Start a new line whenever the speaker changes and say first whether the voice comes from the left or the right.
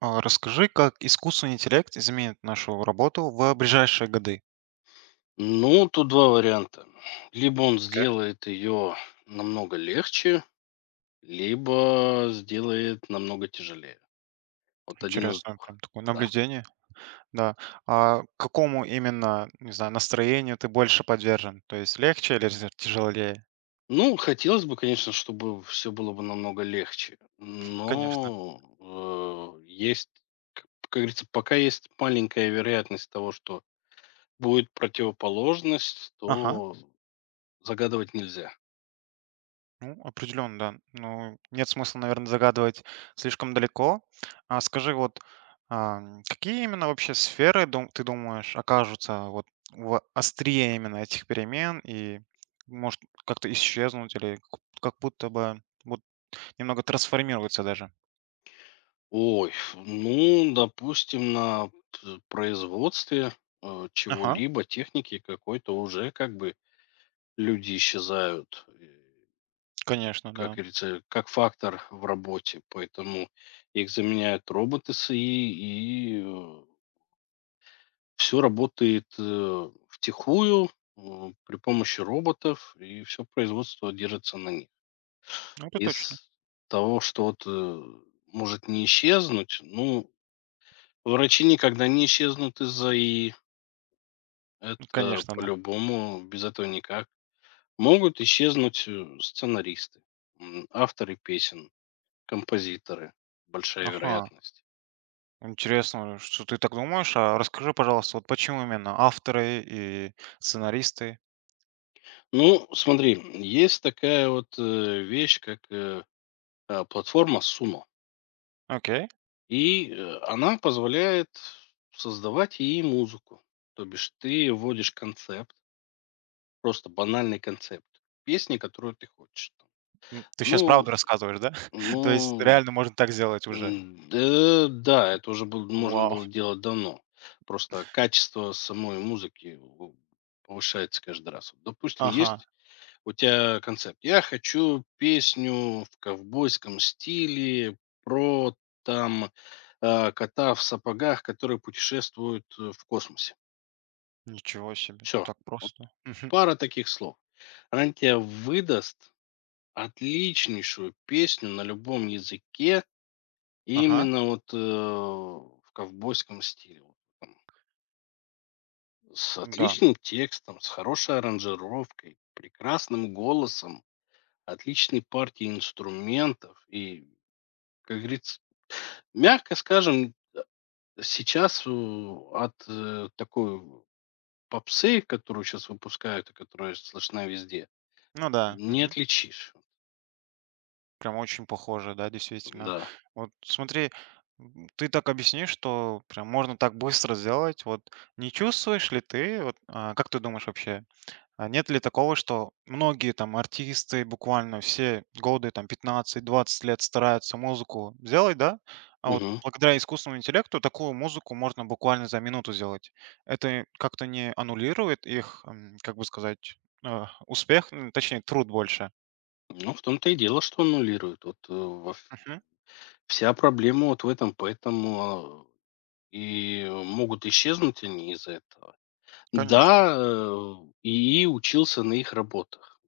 right: А расскажи, как искусственный интеллект изменит нашу работу в ближайшие годы?
left: Ну, тут два варианта. Либо он
right: Окей.
left: сделает ее намного легче, либо сделает намного тяжелее. Вот один из
right: Интересно, прям
left: двух.
right: такое
left: Да.
right: наблюдение. Да. А какому именно, не знаю, настроению ты больше подвержен? То есть легче или тяжелее?
left: Ну, хотелось бы, конечно, чтобы все было бы намного легче.
right: Конечно.
left: Но есть, как говорится, пока есть маленькая вероятность того, что будет противоположность,
right: Ага.
left: то загадывать нельзя.
right: Ну, определенно, да. Ну, нет смысла, наверное, загадывать слишком далеко. А скажи, вот какие именно вообще сферы, ты думаешь, окажутся вот в острие именно этих перемен и, может, как-то исчезнуть или как будто бы вот, немного трансформируются даже?
left: Ой, ф ну, допустим, на п производстве,
right: Ага,
left: чего-либо, техники какой-то уже как бы люди исчезают, и,
right: конечно,
left: как
right: да.
left: говорится, как фактор в работе, поэтому их заменяют роботы с ИИ, и все работает, втихую, при помощи роботов, и все производство держится на них.
right: Ну, это точно.
left: Из того, что вот, может не исчезнуть, ну, врачи никогда не исчезнут из АИ.
right: Ну,
left: Это
right: конечно, да.
left: по-любому, без этого никак. Могут исчезнуть сценаристы, авторы песен, композиторы. Большая
right: Ага.
left: вероятность.
right: Интересно, что ты так думаешь. А расскажи, пожалуйста, вот почему именно авторы и сценаристы?
left: Ну, смотри, есть такая вот вещь, как платформа Sumo.
right: Окей.
left: И она позволяет создавать и музыку. То бишь ты вводишь концепт, просто банальный концепт песни, которую ты хочешь.
right: Ты сейчас
left: Ну,
right: правду рассказываешь, да? То есть
left: ну,
right: реально можно так сделать уже?
left: Да, да, это уже был можно
right: Вау.
left: было делать давно. Просто качество самой музыки у повышается каждый раз. Вот, допустим,
right: Ага.
left: есть у тебя концепт: "Я хочу песню в ковбойском стиле про, там, кота в сапогах, который путешествует, в космосе".
right: Ничего себе.
left: Все,
right: Так
left: вот
right: просто. Мгм.
left: пара таких слов. Она тебе выдаст отличнейшую песню на любом языке
right: Ага.
left: именно вот, в ковбойском стиле. Вот с
right: Да.
left: отличным текстом, с хорошей аранжировкой, прекрасным голосом, отличной партией инструментов и, как говорится, мягко скажем, сейчас, такой попсы, которую сейчас выпускают и которая слышна везде,
right: Ну да.
left: не
right: Мгм.
left: отличишь.
right: Прям очень похоже, да, действительно.
left: Да.
right: Вот смотри, ты так объяснишь, что прям можно так быстро сделать. Вот не чувствуешь ли ты, вот, как ты думаешь вообще, а нет ли такого, что многие там артисты буквально все годы, там 15-20 лет стараются музыку сделать, да? А вот
left: Мгм.
right: благодаря искусственному интеллекту такую музыку можно буквально за минуту сделать. Это как-то не аннулирует их, как бы сказать, успех, м, точнее, труд больше?
left: Ну, в том-то и дело, что аннулируют. Вот, э, во ф
right: Мгм.
left: вся проблема вот в этом. Поэтому, и могут исчезнуть они из-за этого. Да,
right: Конечно.
left: ИИ учился на их работах,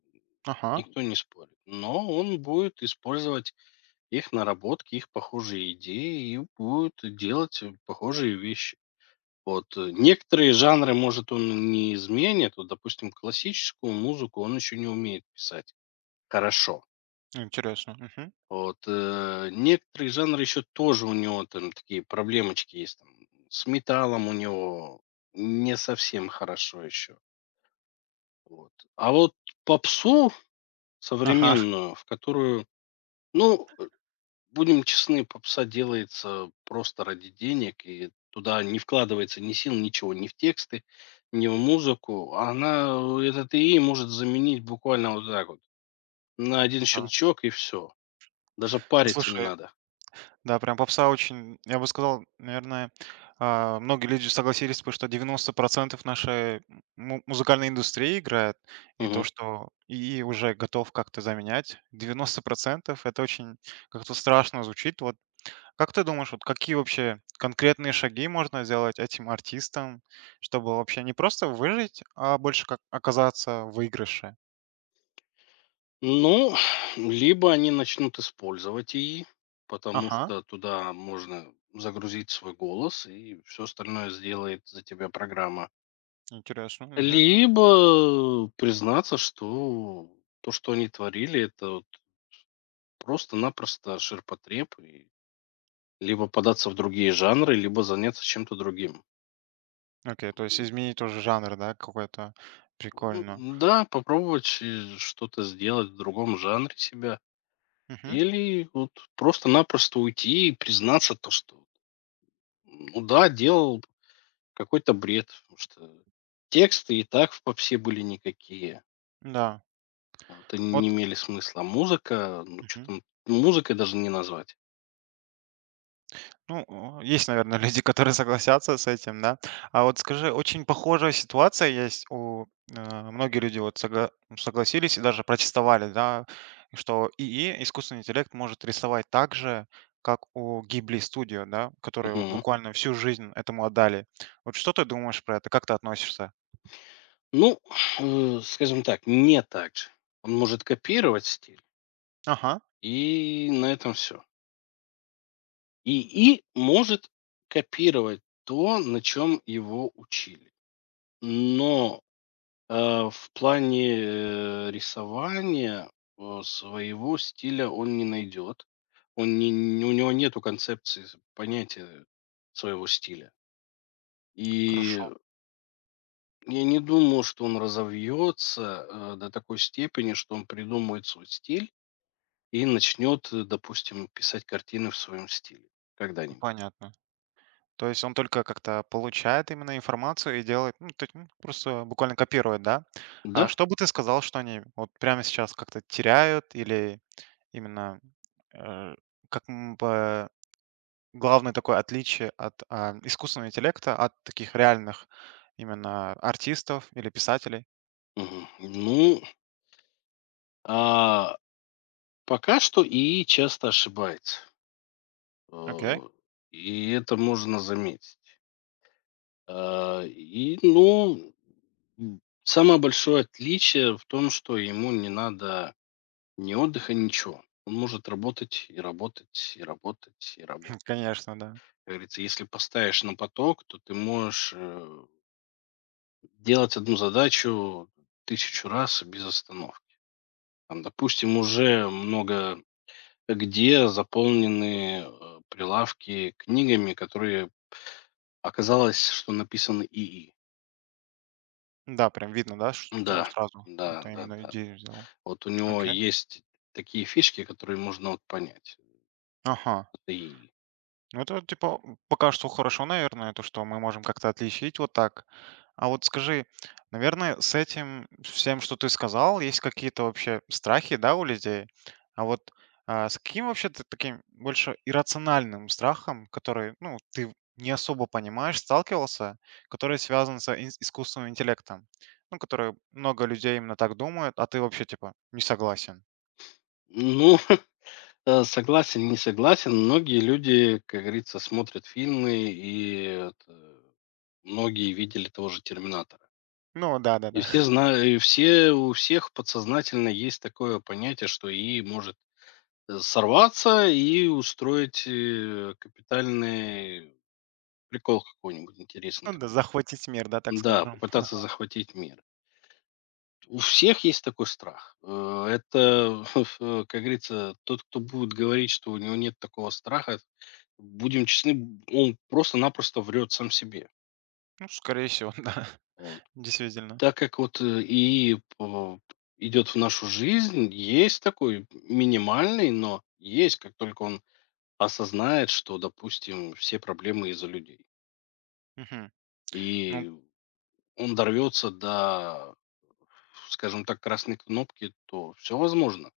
right: Ага.
left: никто не спорит, но он будет использовать их наработки, их похожие идеи и будет делать похожие вещи. Вот. Некоторые жанры, может, он не изменит. Вот, допустим, классическую музыку он еще не умеет писать хорошо.
right: Интересно. Мгм.
left: Вот, некоторые жанры еще тоже у него там такие проблемочки есть. Там, с металлом у него не совсем хорошо еще. Вот. А вот попсу
right: Ага.
left: современную, в которую, ну, будем честны, попса делается просто ради денег, и туда не вкладывается ни сил, ничего, ни в тексты, ни в музыку. Она, этот ИИ может заменить буквально вот так вот, на один
right: Да.
left: щелчок и все. Даже
right: Ну,
left: париться не
right: слушай.
left: надо.
right: Да, прям попса очень, я бы сказал, наверное, многие люди согласились, потому что 90% нашей музыкальной индустрии играет, и то, что и уже готов как-то заменять, 90%, это очень как-то страшно звучит. Вот как ты думаешь, вот какие вообще конкретные шаги можно сделать этим артистам, чтобы вообще не просто выжить, а больше как оказаться в выигрыше?
left: Ну, либо они начнут использовать ИИ, потому
right: Ага,
left: что туда можно загрузить свой голос, и все остальное сделает за тебя программа.
right: интересно. Мгм.
left: Либо признаться, что то, что они творили, это вот просто-напросто ширпотреб, и либо податься в другие жанры, либо заняться чем-то другим.
right: Окей, то есть
left: И,
right: изменить тоже жанр, да, какой-то
left: ну,
right: прикольно.
left: да, попробовать что-то сделать в другом жанре себя.
right: Мгм.
left: Или вот просто-напросто уйти и признаться то, что ну да, делал какой-то бред, потому что тексты и так в попсе были никакие.
right: Да,
left: Вот они не
right: вот,
left: имели смысла. Музыка, ну что
right: мгм.
left: там, музыкой даже не назвать.
right: Ну, о, есть, наверное, люди, которые согласятся с этим, да. А вот скажи, очень похожая ситуация есть у многие люди вот согласились и даже протестовали, да, что и искусственный интеллект, может рисовать так же, как у Гибли Studio, да, которые вот
left: Мгм.
right: буквально всю жизнь этому отдали. Вот что ты думаешь про это? Как ты относишься?
left: Ну, скажем так, не так же. Он может копировать стиль,
right: Ага,
left: и на этом все.
right: м,
left: И, и может копировать то, на чем его учили. Но в плане, рисования, своего стиля он не найдет. Он не у него нету концепции, с понятия своего стиля. И
right: хорошо,
left: я не думаю, что он разовьется, до такой степени, что он придумает свой стиль и начнет, допустим, писать картины в своем стиле когда-нибудь.
right: понятно. То есть он только как-то получает именно информацию и делает, ну, то есть, ну, просто буквально копирует, да? А
left: Да?
right: что бы ты сказал, что они вот прямо сейчас как-то теряют или именно э, как м, бы главное такое отличие от искусственного интеллекта, от таких реальных именно артистов или писателей?
left: Мгм. Ну, а, пока что и часто ошибается, э,
right: Окей,
left: и это можно заметить. Ну, самое большое отличие в том, что ему не надо ни отдыха, ничего. Он может работать и работать, и работать, и работать.
right: конечно, да.
left: Как говорится, если поставишь на поток, то ты можешь делать одну задачу тысячу раз без остановки. Там, допустим, уже много где заполнены прилавки книгами, которые оказалось, что написаны ИИ.
right: Да, прям видно, да, что, что
left: Да,
right: сразу
left: да,
right: это
left: да,
right: именно
left: да,
right: идею
left: да.
right: взял.
left: Вот у него
right: Окей.
left: есть такие фишки, которые можно вот понять.
right: Ага.
left: Это и
right: Ну, это типа пока что хорошо, наверное, то, что мы можем как-то отличить вот так. А вот скажи, наверное, с этим всем, что ты сказал, есть какие-то вообще страхи, да, у людей? А вот с каким вообще ты таким больше иррациональным страхом, который, ну, ты не особо понимаешь, сталкивался, который связан с искусственным интеллектом? Ну, который много людей именно так думают, а ты вообще типа не согласен.
left: ну, согласен, не согласен. Многие люди, как говорится, смотрят фильмы, и это, многие видели того же «Терминатора».
right: Ну,
left: И
right: да-да-да.
left: все знают, и все, у всех подсознательно есть такое понятие, что и может сорваться и устроить капитальный прикол какой-нибудь интересный
right: Ну да,
left: такой.
right: захватить мир, да, так
left: Да,
right: скажем. Ага.
left: попытаться захватить мир. У всех есть такой страх. Это, как говорится, тот, кто будет говорить, что у него нет такого страха, будем честны, он просто-напросто врет сам себе.
right: Ну, скорее всего, да.
left: Вот.
right: Действительно.
left: Так как вот и идет в нашу жизнь, есть такой минимальный, но есть, как только он осознает, что, допустим, все проблемы из-за людей.
right: Мгм. Ну
left: И он дорвется до, скажем так, красной кнопки, то все возможно.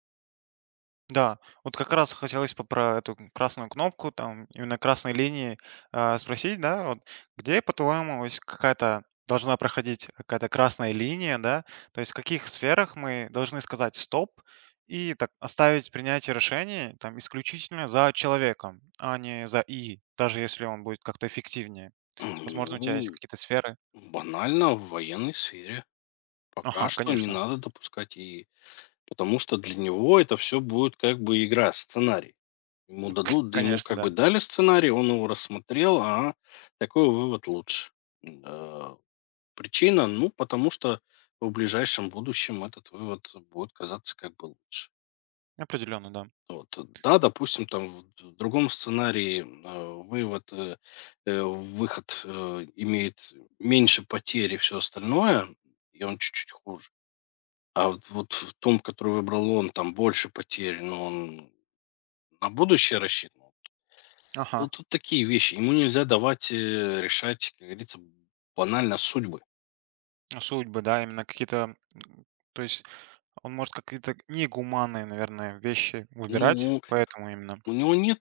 right: да, вот как раз хотелось бы про эту красную кнопку, там именно красной линии спросить, да, вот где, по-твоему, вот есть какая-то должна проходить какая-то красная линия, да, то есть в каких сферах мы должны сказать стоп и так оставить принятие решений там исключительно за человеком, а не за и, даже если он будет как-то эффективнее. Возможно, у тебя есть
left: Ну,
right: какие-то сферы.
left: банально в военной сфере.
right: Ага,
left: Пока что не
right: конечно.
left: надо допускать и потому что для него это все будет как бы игра, сценарий. Ему дадут да, ему
right: Конечно,
left: как бы
right: да.
left: дали сценарий, он его рассмотрел, а такой вывод лучше. м Причина, ну, потому что в ближайшем будущем этот вывод будет казаться как бы лучше.
right: Определенно, да.
left: Вот, да, допустим, там в другом сценарии, выход, имеет меньше потерь и все остальное, и он чуть-чуть хуже. А вот вот в том, который выбрал он, там больше потерь, но он на будущее рассчитан.
right: Ага.
left: Ну, тут такие вещи. Ему нельзя давать, решать, как говорится, банально судьбы.
right: Судьбы, да, именно какие-то, м, то есть он может какие-то негуманные, наверное, вещи выбирать,
left: Ну,
right: поэтому именно.
left: у него нет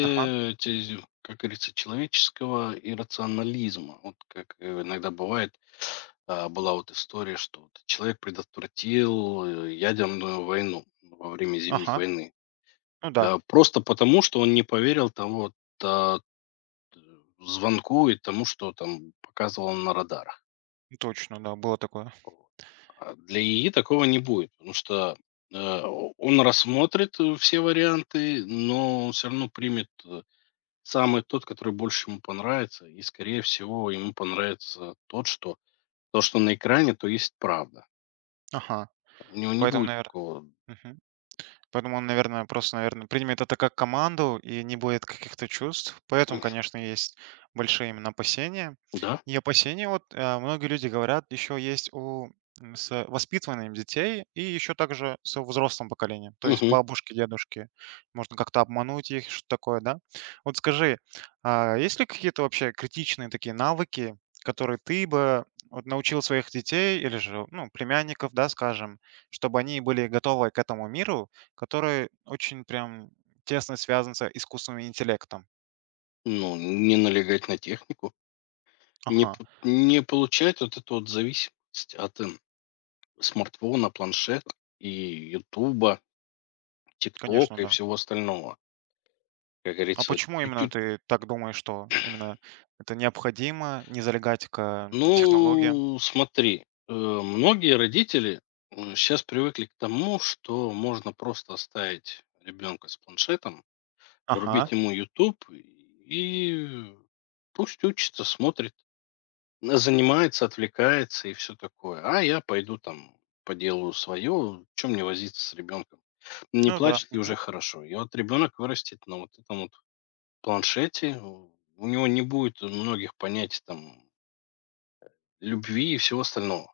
right: Ага,
left: те как говорится, человеческого иррационализма. Вот как, иногда бывает, была вот история, что вот человек предотвратил, ядерную войну во время Зимней
right: ага,
left: войны.
right: ну да,
left: Просто потому, что он не поверил тому вот, а, т звонку и тому, что там показывало на радарах.
right: точно, да, было такое.
left: А для ИИ такого не будет, потому что, э, он рассмотрит, все варианты, но он всё равно примет, самый тот, который больше ему понравится, и, скорее всего, ему понравится тот, что то, что на экране, то есть правда.
right: Ага,
left: У него не
right: поэтому,
left: будет
right: наверное.
left: такого
right: Поэтому он, наверное, просто, наверное, примет это как команду и не будет каких-то чувств. Поэтому, конечно, есть большие именно опасения.
left: "да,
right: И опасения, вот многие люди говорят, еще есть у с воспитыванием детей и еще также с взрослым поколением, то есть
left: мгм",
right: бабушки, дедушки. Можно как-то обмануть их, что такое, да? Вот скажи, а есть ли какие-то вообще критичные такие навыки, которые ты бы вот научил своих детей или же, ну, племянников, да, скажем, чтобы они были готовы к этому миру, который очень прям тесно связан с искусственным интеллектом.
left: ну, не налегать на технику,
right: Ага,
left: не получать вот эту вот зависимость от, смартфона, планшета и "Ютуба",
right: конечно,
left: "Тиктока" и
right: да.
left: всего остального. Как
right: А
left: говорится,
right: почему именно ты так думаешь, что именно это необходимо не залегать к технологиям?
left: ну, смотри, многие родители сейчас привыкли к тому, что можно просто оставить ребенка с планшетом,
right: Ага,
left: врубить ему YouTube и пусть учится, смотрит, занимается, отвлекается и все такое. А я пойду там поделаю свое, чем мне возиться с ребенком. Не
right: ну да,
left: плачет и уже
right: мгм.
left: хорошо. И вот ребенок вырастет на вот этом вот планшете, у него не будет многих понятий там любви и всего остального.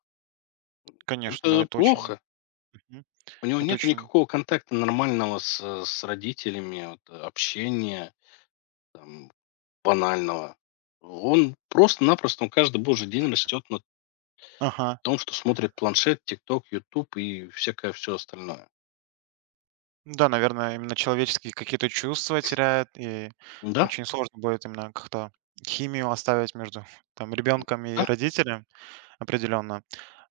right: Конечно, да,
left: Это
right: это очень,
left: плохо.
right: мгм.
left: У него
right: Это
left: нет
right: очень,
left: никакого контакта нормального с, с родителями, вот, общения там, банального. Он просто-напросто, он каждый божий день растет на
right: ага.
left: том, что смотрит планшет, ТикТок, Ютуб и всякое все остальное.
right: Да, наверное, именно человеческие какие-то чувства теряет, и
left: Да,
right: очень сложно будет именно как-то химию оставить между там ребенком и
left: да.
right: родителем определенно.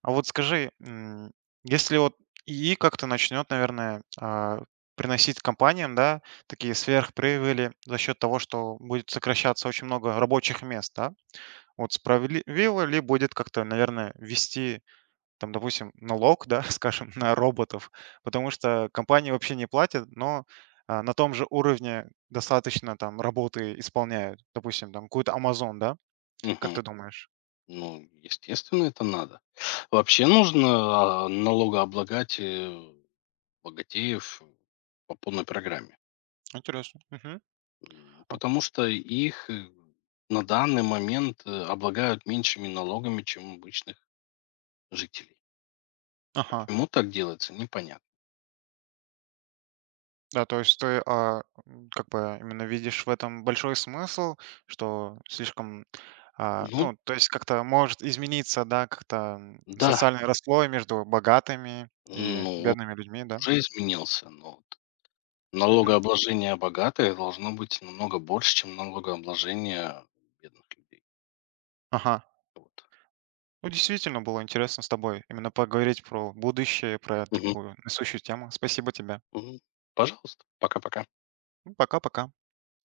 right: А вот скажи, если вот и как-то начнет, наверное, приносить компаниям, да, такие сверхприбыли за счет того, что будет сокращаться очень много рабочих мест, да? Вот справедливо ли будет как-то, наверное, ввести, там, допустим, налог, да, скажем, на роботов, потому что компании вообще не платят, но на том же уровне достаточно там работы исполняют, допустим, там какой-то Amazon, да? Как ты
left: Мгм.
right: думаешь?
left: Ну, естественно, это надо. Вообще нужно налогооблагать богатеев по полной программе.
right: Интересно. Мгм. А,
left: Потому что их на данный момент облагают меньшими налогами, чем обычных жителей.
right: ага.
left: Почему так делается, непонятно.
right: Да, то есть ты, как бы именно видишь в этом большой смысл, что слишком,
left: Ну,
right: ну, то есть как-то может измениться, да, как-то
left: да,
right: социальный расслой между богатыми и
left: ну,
right: бедными людьми, да?
left: уже изменился, но вот
right: Мгм.
left: налогообложение богатых должно быть намного больше, чем налогообложение бедных людей.
right: Ага.
left: Вот.
right: Ну, действительно было интересно с тобой именно поговорить про будущее, про
left: Мгм.
right: такую насущую тему. Спасибо тебе.
left: Мгм. Пожалуйста, пока-пока.
right: Ну, пока-пока.